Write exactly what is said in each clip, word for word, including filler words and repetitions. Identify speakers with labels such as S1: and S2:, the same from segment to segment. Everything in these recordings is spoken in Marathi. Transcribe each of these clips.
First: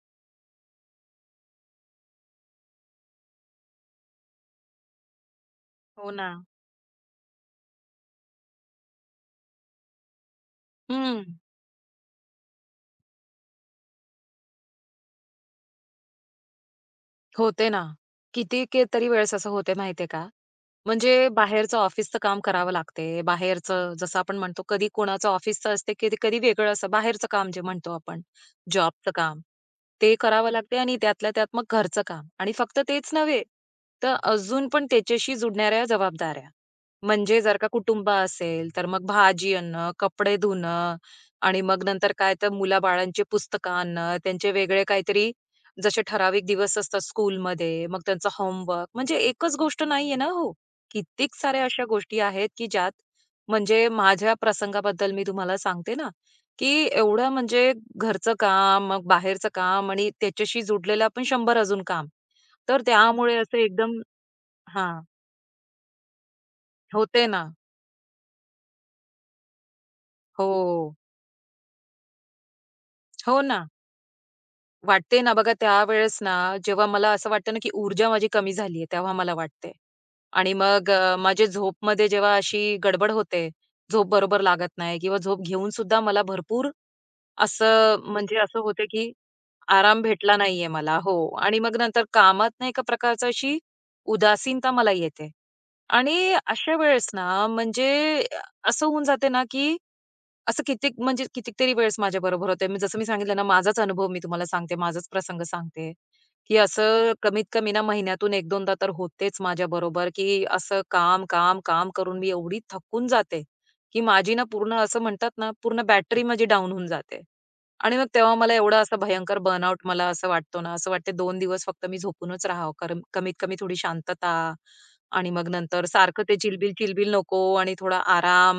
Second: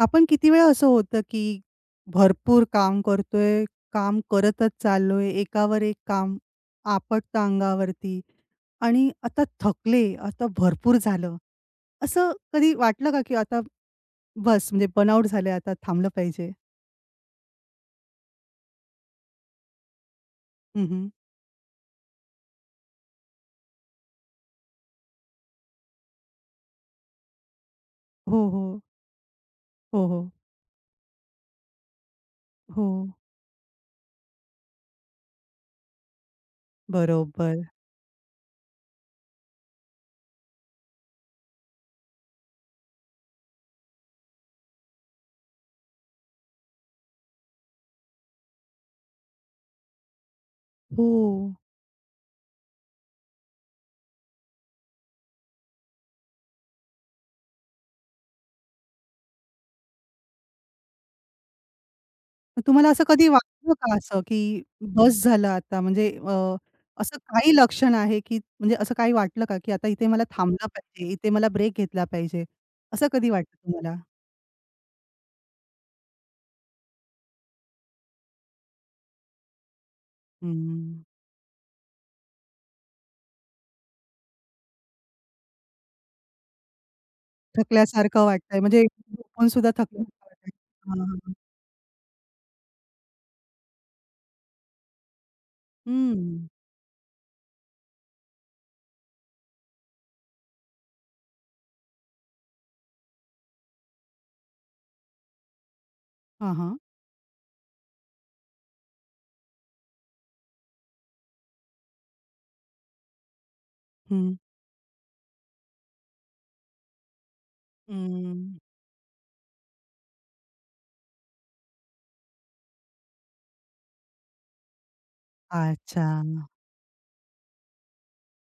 S1: आपण किती वेळा असं होतं, की भरपूर काम करतोय, काम करतच चाललोय, एकावर एक
S2: हो ना.
S1: काम आपटतं अंगावरती आणि आता थकले, आता भरपूर
S2: हं.
S1: झालं. असं कधी वाटलं का, की आता बस म्हणजे बर्नआउट झालंय, आता थांबलं पाहिजे?
S2: होते ना. किती के तरी वेळेस असं होते माहितीये का,
S1: हं, हं.
S2: म्हणजे बाहेरचं ऑफिसचं काम करावं लागते. बाहेरचं जसं आपण म्हणतो कधी कोणाचं ऑफिसचं असते, कधी कधी वेगळं असं बाहेरचं काम जे म्हणतो आपण
S1: हो, हो.
S2: जॉबचं काम,
S1: हो,
S2: ते
S1: हो.
S2: करावं लागते आणि त्यातल्या त्यात मग घरचं काम आणि फक्त
S1: हो.
S2: तेच नव्हे, तर अजून पण त्याच्याशी जुडणाऱ्या जबाबदाऱ्या. म्हणजे
S1: बरोबर.
S2: जर का कुटुंब असेल, तर मग भाजी आणणं, कपडे धुणं आणि मग नंतर काय तर मुलाबाळांची पुस्तकं आणणं, त्यांचे वेगळे काहीतरी जसे ठराविक दिवस असतात स्कूलमध्ये, मग त्यांचं होमवर्क म्हणजे एकच गोष्ट नाहीये ना हो.
S1: हो.
S2: कित्येक साऱ्या अशा गोष्टी आहेत, की ज्यात म्हणजे माझ्या प्रसंगाबद्दल मी तुम्हाला सांगते ना, की एवढं म्हणजे घरचं काम, मग बाहेरचं काम आणि त्याच्याशी जुडलेलं पण शंभर अजून काम.
S1: मग
S2: तर
S1: तुम्हाला असं कधी
S2: त्यामुळे असं
S1: वाटलं
S2: एकदम
S1: का असं, की
S2: हां,
S1: बस झालं आता म्हणजे अ, असं
S2: होते ना.
S1: काही लक्षण आहे, की म्हणजे असं काही वाटलं का, की आता इथे मला थांबलं
S2: हो.
S1: पाहिजे, इथे मला ब्रेक घेतला पाहिजे, असं कधी
S2: हो
S1: वाटलं
S2: ना.
S1: तुम्हाला?
S2: वाटते ना बघा त्यावेळेस ना, जेव्हा मला असं वाटतं ना, की ऊर्जा माझी कमी झाली तेव्हा मला वाटते. आणि मग
S1: हं.
S2: अ, माझी झोपमध्ये जेव्हा अशी गडबड होते, झोप बरोबर लागत नाही किंवा झोप घेऊन सुद्धा मला भरपूर असं
S1: थकल्यासारखं
S2: म्हणजे असं
S1: वाटतंय म्हणजे
S2: होते की
S1: झोपून सुद्धा
S2: आराम
S1: थकल्यासारखं
S2: भेटला
S1: वाटतंय.
S2: नाहीये मला. हो.
S1: हां.
S2: आणि मग नंतर कामात ना एका प्रकारची अशी उदासीनता मला येते. आणि
S1: हं.
S2: अशा वेळेस ना म्हणजे असं होऊन जाते ना, की असं कित्येक म्हणजे कितीतरी वेळेस माझ्याबरोबर होतंय. मी जसं मी सांगितलं ना, माझाच अनुभव मी तुम्हाला सांगते, माझाच प्रसंग सांगते,
S1: हां,
S2: की
S1: हां.
S2: असं कमीत कमी ना महिन्यातून एक-2दा तर होतेच माझ्याबरोबर, की असं काम, काम, काम करून मी एवढी थकून जाते, की
S1: हं.
S2: माझी ना पूर्ण असं म्हणतात ना, पूर्ण बॅटरी माझी डाउन होऊन जाते. आणि मग
S1: हं.
S2: तेव्हा मला एवढा असा भयंकर बर्नआउट मला असं वाटतो ना, असं वाटते दोन दिवस फक्त मी झोपूनच राहावं. कारण कमीत कमी थोडी शांतता आणि मग नंतर
S1: अच्छा.
S2: सारखं ते चिलबिल-चिलबिल नको आणि थोडा आराम.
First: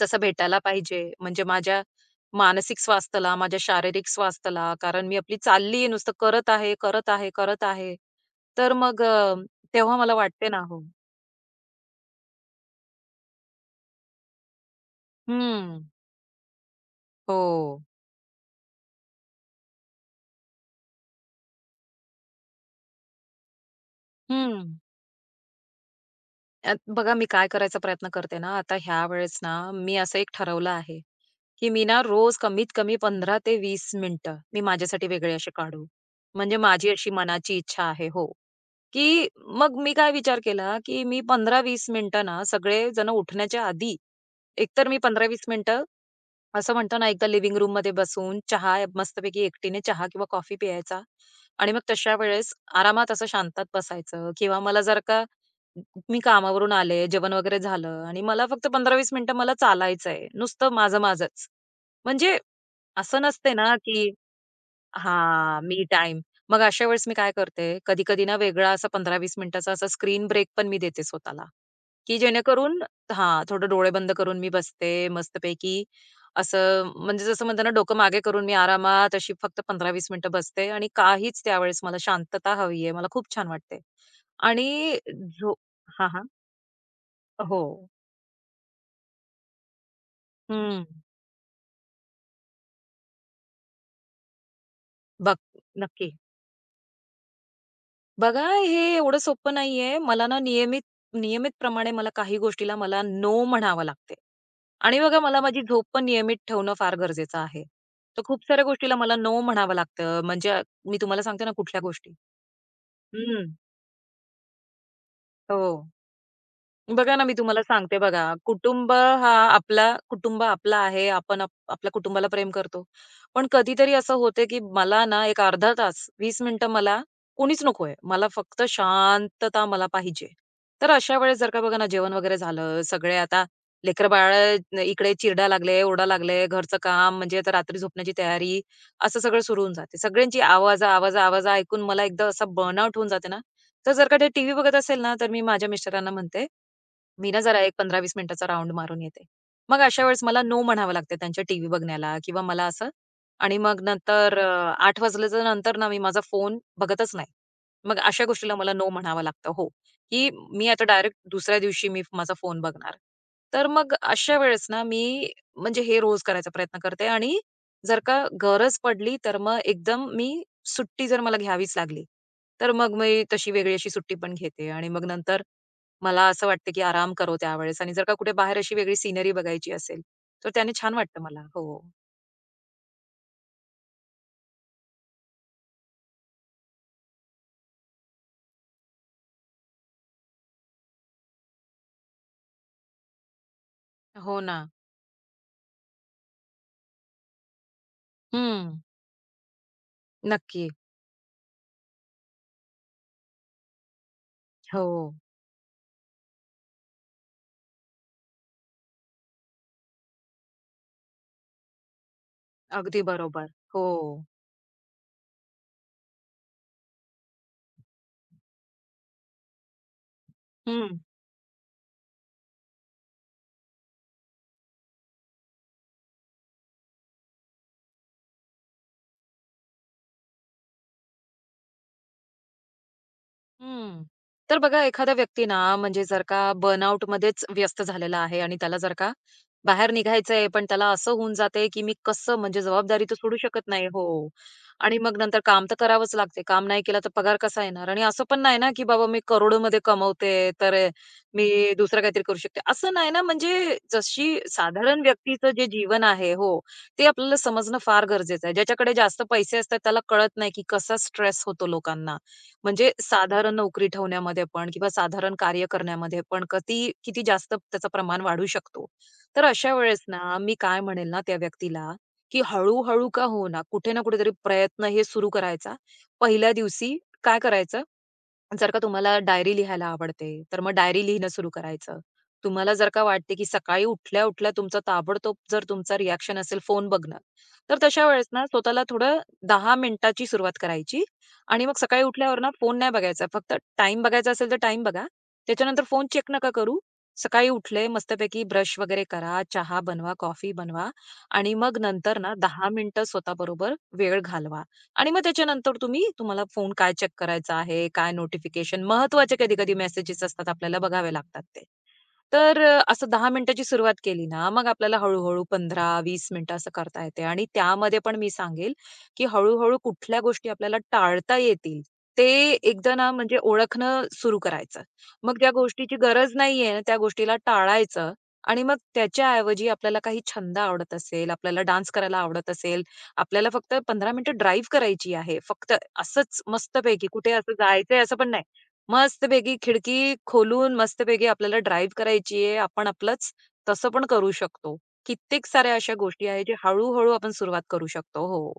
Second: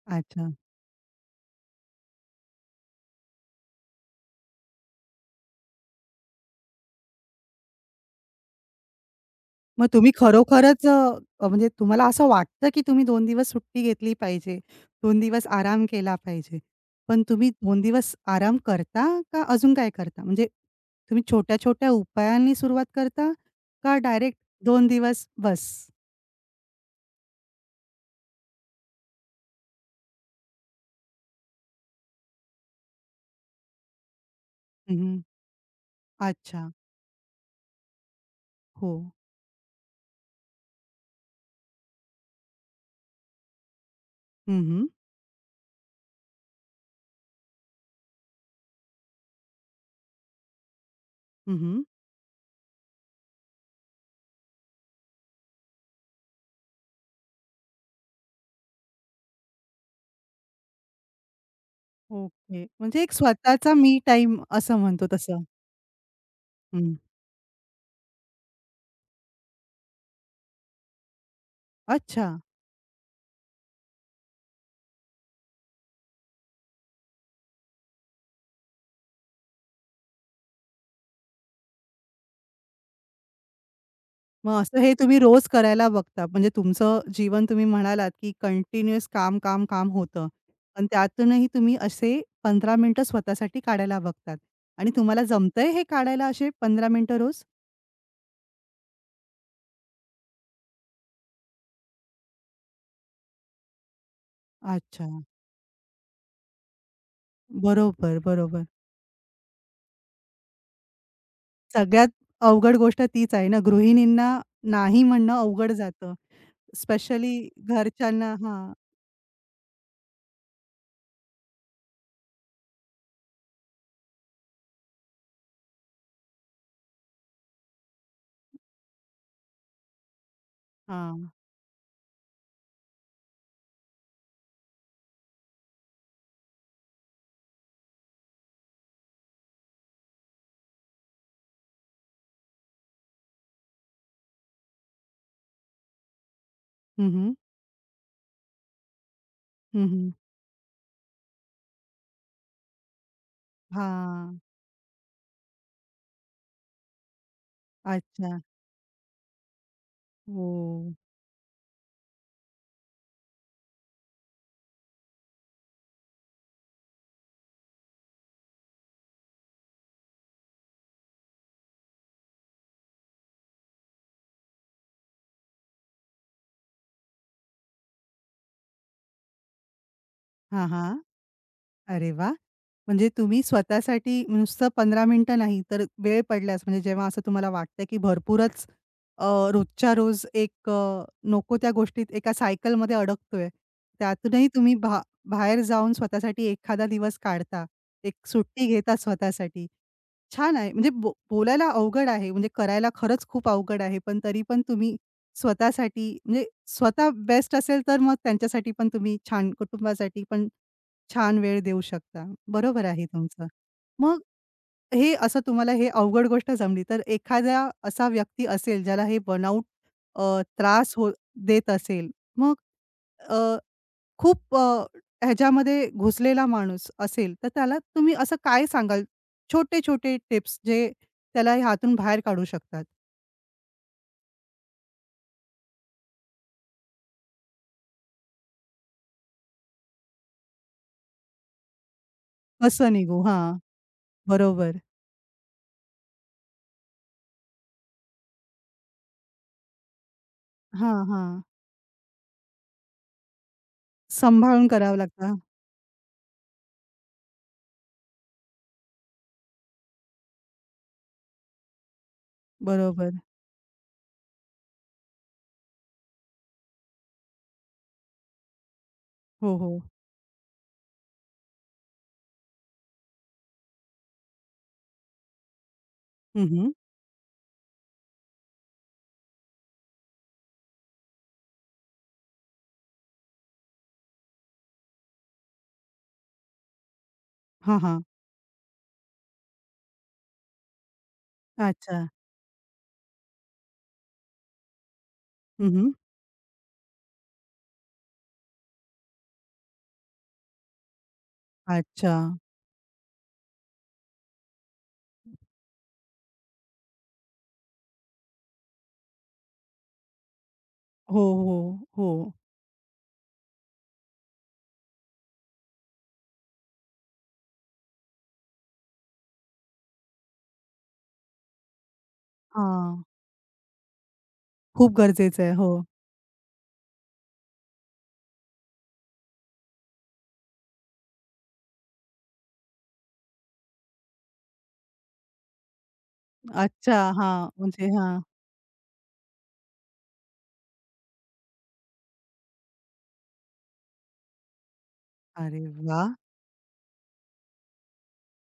S2: जसं
S1: अच्छा.
S2: भेटायला पाहिजे. म्हणजे माझ्या मानसिक स्वास्थ्याला, माझ्या शारीरिक स्वास्थ्याला, कारण मी आपली चालली आहे, नुसतं करत आहे, करत आहे, करत आहे. तर मग अ,
S1: मग
S2: तेव्हा
S1: तुम्ही
S2: मला वाटते ना हो.
S1: खरोखरच अ, म्हणजे तुम्हाला असं वाटतं, की तुम्ही दोन दिवस सुट्टी घेतली पाहिजे, दोन दिवस
S2: हं.
S1: आराम केला पाहिजे. पण तुम्ही दोन
S2: हो.
S1: दिवस आराम करता का अजून काय करता? म्हणजे तुम्ही छोट्या-छोट्या उपायांनी सुरुवात करता का डायरेक्ट
S2: हं.
S1: दोन दिवस बस?
S2: अ, बघा मी काय करायचा प्रयत्न करते ना, आता ह्या वेळेस ना मी असं एक ठरवलं आहे, की मी ना रोज कमीत कमी पंधरा ते वीस मिनिटं मी माझ्यासाठी
S1: हं,
S2: वेगळे असे काढू. म्हणजे
S1: अच्छा.
S2: माझी अशी मनाची इच्छा आहे. हो.
S1: हो.
S2: की मग मी काय विचार केला, की मी पंधरा ते वीस मिनिटं ना सगळे जण उठण्याच्या आधी,
S1: हं, हं.
S2: एकतर मी पंधरा ते वीस मिनिटं असं म्हणतो ना एकदा लिव्हिंग रूममध्ये बसून चहा मस्तपैकी एकटीने चहा किंवा कॉफी प्यायचा
S1: हं,
S2: आणि मग
S1: हं.
S2: तशा वेळेस आरामात असं शांतात बसायचं किंवा मला जर का मी कामावरून आले, जेवण वगैरे झालं आणि मला फक्त पंधरा ते वीस मिनिटं मला चालायचंय. नुसतं माझं माझंच. म्हणजे
S1: ओके. म्हणजे एक
S2: असं नसते
S1: स्वतःचा
S2: ना,
S1: मी
S2: की
S1: टाईम असं म्हणतो तसं.
S2: हां, मी टाइम, मग अशा
S1: हं.
S2: वेळेस मी काय करते, कधी-कधी ना वेगळा असा पंधरा ते वीस मिनिटाचा असा स्क्रीन ब्रेक पण मी देते स्वतःला, की
S1: अच्छा.
S2: जेणेकरून हां, थोडं डोळे बंद करून मी बसते मस्तपैकी. असं म्हणजे जसं म्हणतात ना डोकं मागे करून मी आरामात अशी फक्त पंधरा ते वीस मिनिटं बसते आणि काहीच त्यावेळेस मला शांतता हवी आहे. मला खूप छान वाटते.
S1: मग असं हे
S2: आणि
S1: तुम्ही रोज
S2: झो
S1: करायला
S2: हां, हां.
S1: बघता. म्हणजे तुमचं जीवन
S2: हो.
S1: तुम्ही म्हणालात, की कंटिन्युअस काम, काम, काम होतं.
S2: हं.
S1: पण त्यातूनही तुम्ही असे पंधरा मिनिटं स्वतःसाठी काढायला बघतात आणि तुम्हाला
S2: बघ,
S1: जमतंय हे
S2: नक्की.
S1: काढायला असे पंधरा मिनिटं रोज?
S2: बघा, हे एवढं सोपं नाहीये. मला ना नियमित नियमित प्रमाणे मला काही गोष्टीला मला नो म्हणावं लागते. आणि
S1: अच्छा.
S2: बघा मला माझी झोप पण नियमित ठेवणं फार गरजेचं आहे.
S1: बरोबर,
S2: तर खूप
S1: बरोबर.
S2: साऱ्या गोष्टीला मला नो म्हणावं लागतं. म्हणजे मी तुम्हाला सांगते ना कुठल्या
S1: सगळ्यात
S2: गोष्टी.
S1: अवघड गोष्ट तीच आहे
S2: हं.
S1: ना, गृहिणींना नाही म्हणणं
S2: हो.
S1: अवघड जातं.
S2: बघा ना, मी
S1: स्पेशली
S2: तुम्हाला सांगते बघा,
S1: घरच्यांना हां,
S2: कुटुंब हा आपला कुटुंब आपला आहे. आपण आप आपल्या कुटुंबाला प्रेम करतो. पण कधीतरी असं होते, की मला ना एक अर्धा तास, वीस मिनिटं मला कोणीच नकोय. मला फक्त शांतता मला पाहिजे. तर अशा
S1: हां.
S2: वेळेस जर का बघा ना, जेवण वगैरे झालं, सगळे आता लेकरं-बाळं इकडे चिरडा लागले, ओरडा लागले, घरचं काम म्हणजे आता रात्री झोपण्याची तयारी, असं सगळं सुरू होऊन जाते. सगळ्यांची आवाजा, आवाजा, आवाजा ऐकून मला एकदा असा बर्नआउट होऊन जाते ना, तर जर का ते टीव्ही बघत असेल ना, तर मी माझ्या मिस्टरांना म्हणते
S1: हं,
S2: मी
S1: हं.
S2: ना जरा एक पंधरा ते वीस मिनिटाचा राउंड मारून येते. मग अशा
S1: हं,
S2: वेळेस मला नो म्हणावं लागते त्यांच्या टीव्ही बघण्याला किंवा मला असं आणि मग नंतर अ, आठ वाजल्याच्या नंतर ना मी माझा फोन बघतच नाही. मग अशा
S1: अच्छा.
S2: गोष्टीला मला नो म्हणावं लागतं हो, की मी आता
S1: हो.
S2: डायरेक्ट दुसऱ्या दिवशी मी माझा फोन बघणार. तर मग अशा वेळेस ना मी म्हणजे हे रोज करायचा प्रयत्न करते आणि जर का गरज पडली तर मग एकदम मी सुट्टी जर मला घ्यावीच लागली, तर मग मी तशी वेगळी अशी सुट्टी पण घेते आणि मग नंतर मला असं वाटतं, की आराम करो त्यावेळेस आणि जर का कुठे बाहेर अशी वेगळी सिनरी बघायची असेल, तर
S1: हां,
S2: त्याने छान
S1: हां.
S2: वाटतं मला. हो.
S1: अरे वा, म्हणजे तुम्ही स्वतःसाठी नुसतं पंधरा मिनिटं नाही, तर वेळ पडल्यास म्हणजे जेव्हा असं तुम्हाला वाटतं, की भरपूरच अ, रोजच्या रोज एक अ, नको त्या गोष्टीत एका सायकलमध्ये अडकतोय.
S2: हो
S1: त्यातूनही
S2: ना.
S1: तुम्ही भा बाहेर जाऊन स्वतःसाठी एखादा दिवस काढता. एक सुट्टी
S2: हं.
S1: घेता स्वतःसाठी. छान
S2: नक्की.
S1: आहे. म्हणजे बो बोलायला अवघड आहे. म्हणजे करायला खरंच खूप अवघड आहे. पण तरी पण
S2: हो.
S1: तुम्ही स्वतःसाठी म्हणजे स्वतः बेस्ट असेल, तर मग त्यांच्यासाठी पण तुम्ही छान कुटुंबासाठी पण छान वेळ देऊ शकता. बरोबर
S2: अगदी
S1: आहे तुमचं.
S2: बरोबर. हो.
S1: मग हे असं तुम्हाला हे अवघड गोष्ट जमली, तर एखादा असा व्यक्ती असेल ज्याला हे बर्नआउट अ, त्रास
S2: हं.
S1: हो देत असेल, मग खूप अ, ह्याच्यामध्ये घुसलेला माणूस असेल, तर त्याला तुम्ही असं काय सांगाल? छोटे-छोटे टिप्स जे त्याला ह्यातून बाहेर काढू शकतात.
S2: हं. तर बघा एखादा व्यक्ती ना, म्हणजे जर का बर्नआउटमध्येच व्यस्त झालेला आहे आणि त्याला जर का बाहेर निघायचंय, पण त्याला असं होऊन जातंय, की मी कसं म्हणजे
S1: कसं
S2: जबाबदारी तर
S1: निघू?
S2: सोडू
S1: हां,
S2: शकत नाही हो.
S1: बरोबर.
S2: आणि मग नंतर काम तर करावंच लागते. काम नाही केलं तर पगार कसा येणार? आणि असं पण नाही ना, की बाबा मी करोडोमध्ये कमवते, तर
S1: हां, हां.
S2: मी दुसरं काहीतरी करू शकते. असं नाही ना, म्हणजे जशी
S1: सांभाळून करावं
S2: साधारण
S1: लागतं.
S2: व्यक्तीचं जे जीवन आहे हो, ते आपल्याला समजणं फार गरजेचं आहे. ज्याच्याकडे जास्त पैसे असतात त्याला कळत नाही, की कसा स्ट्रेस होतो लोकांना. म्हणजे
S1: बरोबर.
S2: साधारण नोकरी ठेवण्यामध्ये पण किंवा साधारण कार्य करण्यामध्ये पण कती किती जास्त त्याचं प्रमाण वाढू शकतो. तर
S1: हो, हो.
S2: अशा वेळेस ना, मी काय म्हणेल ना त्या व्यक्तीला, की हळू-हळू का हो ना, कुठे ना कुठेतरी प्रयत्न हे सुरू करायचा.
S1: हं,
S2: पहिल्या
S1: हं.
S2: दिवशी काय करायचं, जर का तुम्हाला डायरी लिहायला आवडते, तर मग डायरी लिहिणं सुरू करायचं. तुम्हाला जर का वाटते, की सकाळी उठल्या-उठल्या तुमचा ताबडतोब जर तुमचा रिएक्शन असेल फोन बघणं, तर
S1: हां,
S2: तशा वेळेस ना स्वतःला थोडं दहा मिनिटाची सुरुवात करायची आणि मग सकाळी
S1: अच्छा.
S2: उठल्यावर ना फोन नाही बघायचा. फक्त टाईम बघायचा असेल तर टाईम बघा. त्याच्यानंतर
S1: हं,
S2: फोन चेक नका करू. सकाळी उठले मस्तपैकी ब्रश वगैरे करा, चहा बनवा, कॉफी बनवा आणि मग
S1: अच्छा.
S2: नंतर ना दहा मिनिटं स्वतःबरोबर वेळ घालवा. आणि मग त्याच्यानंतर तुम्ही तुम्हाला फोन काय चेक करायचा आहे, काय नोटिफिकेशन महत्त्वाचे कधी-कधी मेसेजेस असतात आपल्याला बघावे
S1: हो,
S2: लागतात
S1: हो,
S2: ते.
S1: हो.
S2: तर अ, असं दहा मिनिटाची सुरुवात केली ना, मग आपल्याला हळू-हळू पंधरा ते वीस मिनिटं असं करता येते आणि त्यामध्ये पण मी सांगेल, की हळू कुठल्या गोष्टी आपल्याला टाळता येतील, ते एकदा
S1: हां.
S2: ना म्हणजे ओळखणं सुरू करायचं.
S1: खूप
S2: मग
S1: गरजेचं
S2: ज्या
S1: आहे. हो.
S2: गोष्टीची गरज नाहीये, ना, त्या गोष्टीला टाळायचं आणि मग त्याच्याऐवजी आपल्याला काही छंद आवडत असेल, आपल्याला डान्स करायला आवडत असेल, आपल्याला फक्त पंधरा मिनिटं ड्राईव्ह करायची आहे. फक्त असंच
S1: अच्छा.
S2: मस्तपैकी कुठे
S1: हां.
S2: असं
S1: म्हणजे
S2: जायचंय असं
S1: हां.
S2: पण नाही. मस्तपैकी खिडकी खोलून मस्तपैकी आपल्याला ड्राईव्ह करायची आहे. आपण आपलंच तसं पण करू शकतो. कित्येक
S1: अरे
S2: साऱ्या अशा
S1: वाह!
S2: गोष्टी आहेत, जे हळू-हळू आपण सुरुवात करू शकतो. हो.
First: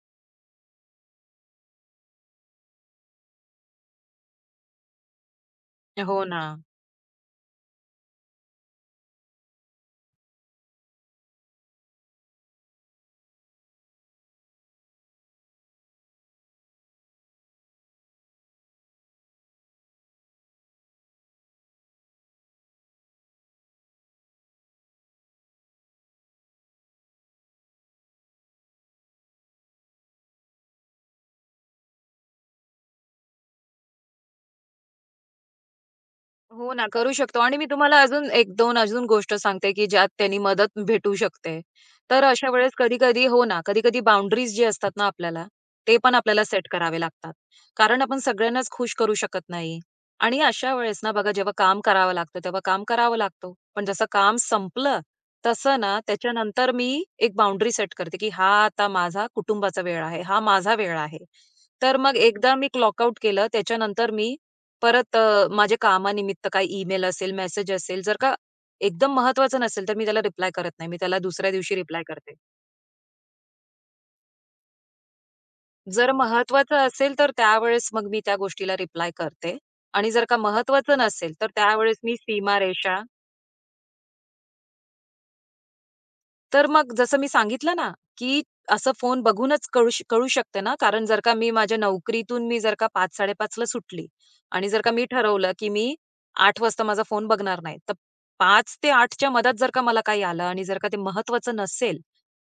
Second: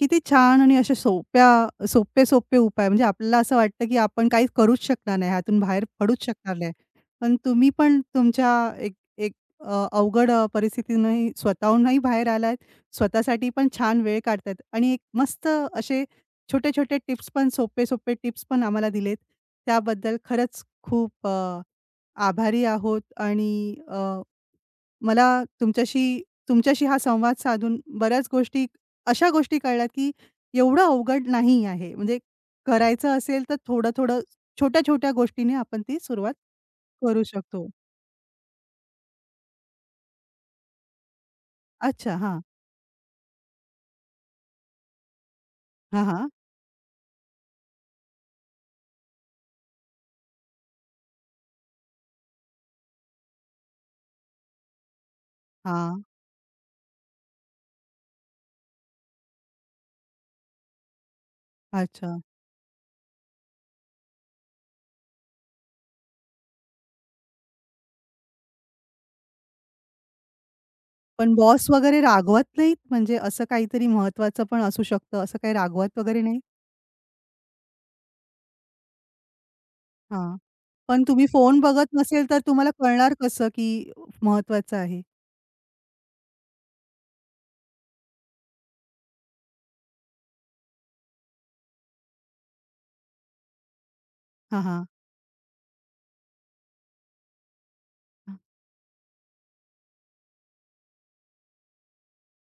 S1: किती छान आणि अशा सोप्या सोपे-सोपे उपाय म्हणजे आपल्याला असं वाटतं, की आपण काहीच करूच शकणार नाही, ह्यातून बाहेर
S2: हो
S1: पडूच
S2: ना.
S1: शकणार नाही. पण तुम्ही पण तुमच्या एक एक अ, अवघड अ, परिस्थितीतूनही स्वतःहूनही बाहेर आलात. स्वतःसाठी पण छान वेळ काढतायत आणि एक मस्त असे छोटे-छोटे टिप्स पण सोपे-सोपे टिप्स पण आम्हाला दिलेत. त्याबद्दल खरंच खूप अ, आभारी आहोत आणि अ मला तुमच्याशी तुमच्याशी हा संवाद साधून बऱ्याच गोष्टी अशा गोष्टी कळल्या, की एवढं अवघड नाही आहे. म्हणजे करायचं असेल तर थोडं-थोडं, छोट्या-छोट्या गोष्टीने आपण ती सुरुवात
S2: हो ना, करू
S1: करू
S2: शकतो आणि
S1: शकतो.
S2: मी तुम्हाला अजून एक दोन अजून गोष्ट सांगते, की ज्यात त्यांनी मदत भेटू शकते.
S1: अच्छा.
S2: तर
S1: हां.
S2: अशा वेळेस कधी-कधी हो ना, कधी-कधी बाउंडरीज जे असतात ना आपल्याला, ते
S1: हां,
S2: पण
S1: हां.
S2: आपल्याला सेट करावे लागतात. कारण आपण सगळ्यांनाच खुश करू शकत नाही. आणि अशा वेळेस ना बघा जेव्हा काम करावं लागतं, तेव्हा काम करावं लागतो. पण जसं काम संपलं, तसं ना
S1: हां.
S2: त्याच्यानंतर मी एक बाउंडरी सेट करते, की हा आता माझा कुटुंबाचा वेळ आहे, हा माझा वेळ आहे. तर मग
S1: अच्छा.
S2: एकदा मी क्लॉकआउट केलं त्याच्यानंतर मी परत अ, माझ्या कामानिमित्त काही ईमेल असेल, मेसेज असेल, जर का एकदम महत्त्वाचं नसेल, तर मी त्याला रिप्लाय करत नाही. मी त्याला
S1: पण
S2: दुसऱ्या
S1: बॉस
S2: दिवशी
S1: वगैरे
S2: रिप्लाय करते.
S1: रागवत नाहीत? म्हणजे असं काहीतरी महत्वाचं पण असू शकतं, असं काही रागवत
S2: जर
S1: वगैरे नाही?
S2: महत्त्वाचं असेल, तर त्यावेळेस मग मी त्या गोष्टीला रिप्लाय करते आणि जर
S1: हां.
S2: का महत्त्वाचं
S1: पण तुम्ही
S2: नसेल, तर
S1: फोन बघत
S2: त्यावेळेस मी
S1: नसेल तर तुम्हाला
S2: सीमारेषा
S1: कळणार कसं, की महत्वाचं आहे?
S2: तर मग जसं मी सांगितलं ना, की असं फोन बघूनच कळू श कळू शकते ना, कारण जर का मी माझ्या नोकरीतून मी जर का पाच-साडे पाच ला सुटली
S1: हां,
S2: आणि जर
S1: हां.
S2: का मी ठरवलं, की मी आठ वाजता माझा फोन बघणार नाही. तर पाच ते आठ च्या मधात जर का मला काही आलं आणि जर का ते महत्त्वाचं नसेल,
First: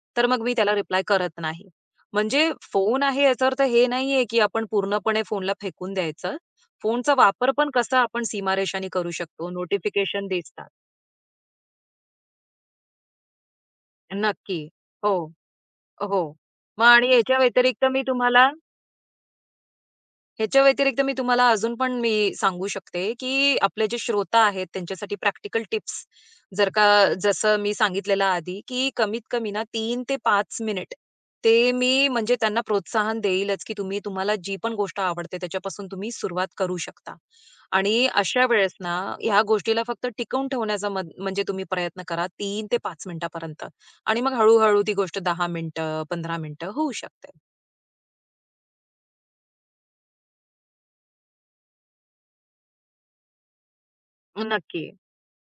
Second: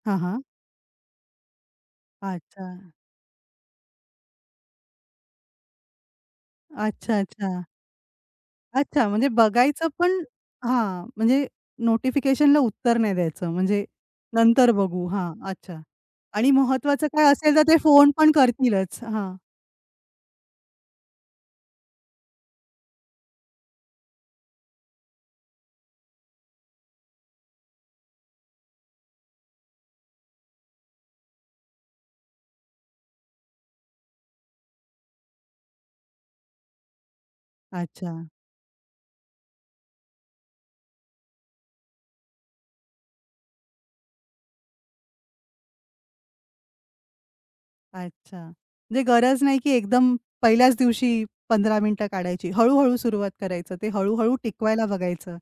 S1: हां,
S2: तर
S1: हां.
S2: मग मी त्याला रिप्लाय करत नाही. म्हणजे
S1: अच्छा.
S2: फोन आहे याचा अर्थ हे नाहीये, की आपण पूर्णपणे फोनला फेकून द्यायचं. फोनचा
S1: अच्छा,
S2: वापर
S1: अच्छा.
S2: पण कसा आपण सीमारेषाने
S1: अच्छा,
S2: करू
S1: म्हणजे
S2: शकतो.
S1: बघायचं पण
S2: नोटिफिकेशन दिसतात.
S1: हां, म्हणजे नोटिफिकेशनला उत्तर नाही द्यायचं, म्हणजे
S2: नक्की.
S1: नंतर बघू.
S2: हो.
S1: हां, अच्छा.
S2: हो.
S1: आणि
S2: मग
S1: महत्वाचं
S2: आणि
S1: काय
S2: याच्या
S1: असेल तर ते
S2: व्यतिरिक्त मी
S1: फोन पण
S2: तुम्हाला
S1: करतीलच. हां,
S2: ह्याच्या व्यतिरिक्त मी तुम्हाला अजून पण मी सांगू शकते, की आपले जे श्रोता आहेत त्यांच्यासाठी प्रॅक्टिकल टिप्स जर का जसं मी सांगितलेलं आधी, की कमीत कमी ना तीन ते पाच मिनिट ते मी म्हणजे त्यांना प्रोत्साहन देईलच, की तुम्ही तुम्हाला जी पण गोष्ट आवडते त्याच्यापासून तुम्ही सुरुवात करू शकता. आणि
S1: अच्छा,
S2: अशा वेळेस ना ह्या गोष्टीला फक्त टिकवून ठेवण्याचा मन म्हणजे तुम्ही प्रयत्न करा तीन ते पाच मिनिटापर्यंत आणि मग हळू ती गोष्ट दहा मिनिटं, पंधरा मिनिटं होऊ शकते.
S1: अच्छा. म्हणजे गरज नाही, की एकदम पहिल्याच दिवशी पंधरा मिनिटं काढायची. हळू सुरुवात करायचं. ते हळू टिकवायला
S2: नक्की.
S1: बघायचं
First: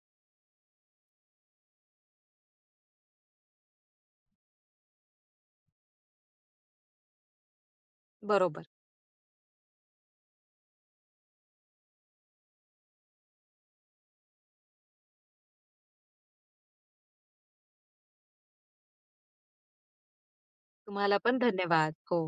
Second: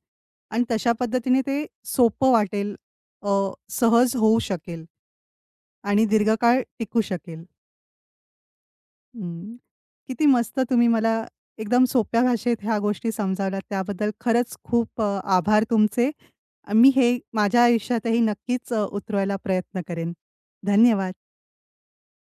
S1: आणि तशा पद्धतीने ते सोपं वाटेल, अ, सहज होऊ शकेल आणि दीर्घकाळ टिकू शकेल.
S2: बरोबर.
S1: हं. किती मस्त तुम्ही मला एकदम सोप्या भाषेत ह्या गोष्टी समजावल्यात. त्याबद्दल खरंच खूप अ, आभार तुमचे. मी हे माझ्या आयुष्यातही नक्कीच अ, उतरवायला प्रयत्न करेन. धन्यवाद.
S2: तुम्हाला पण धन्यवाद. हो.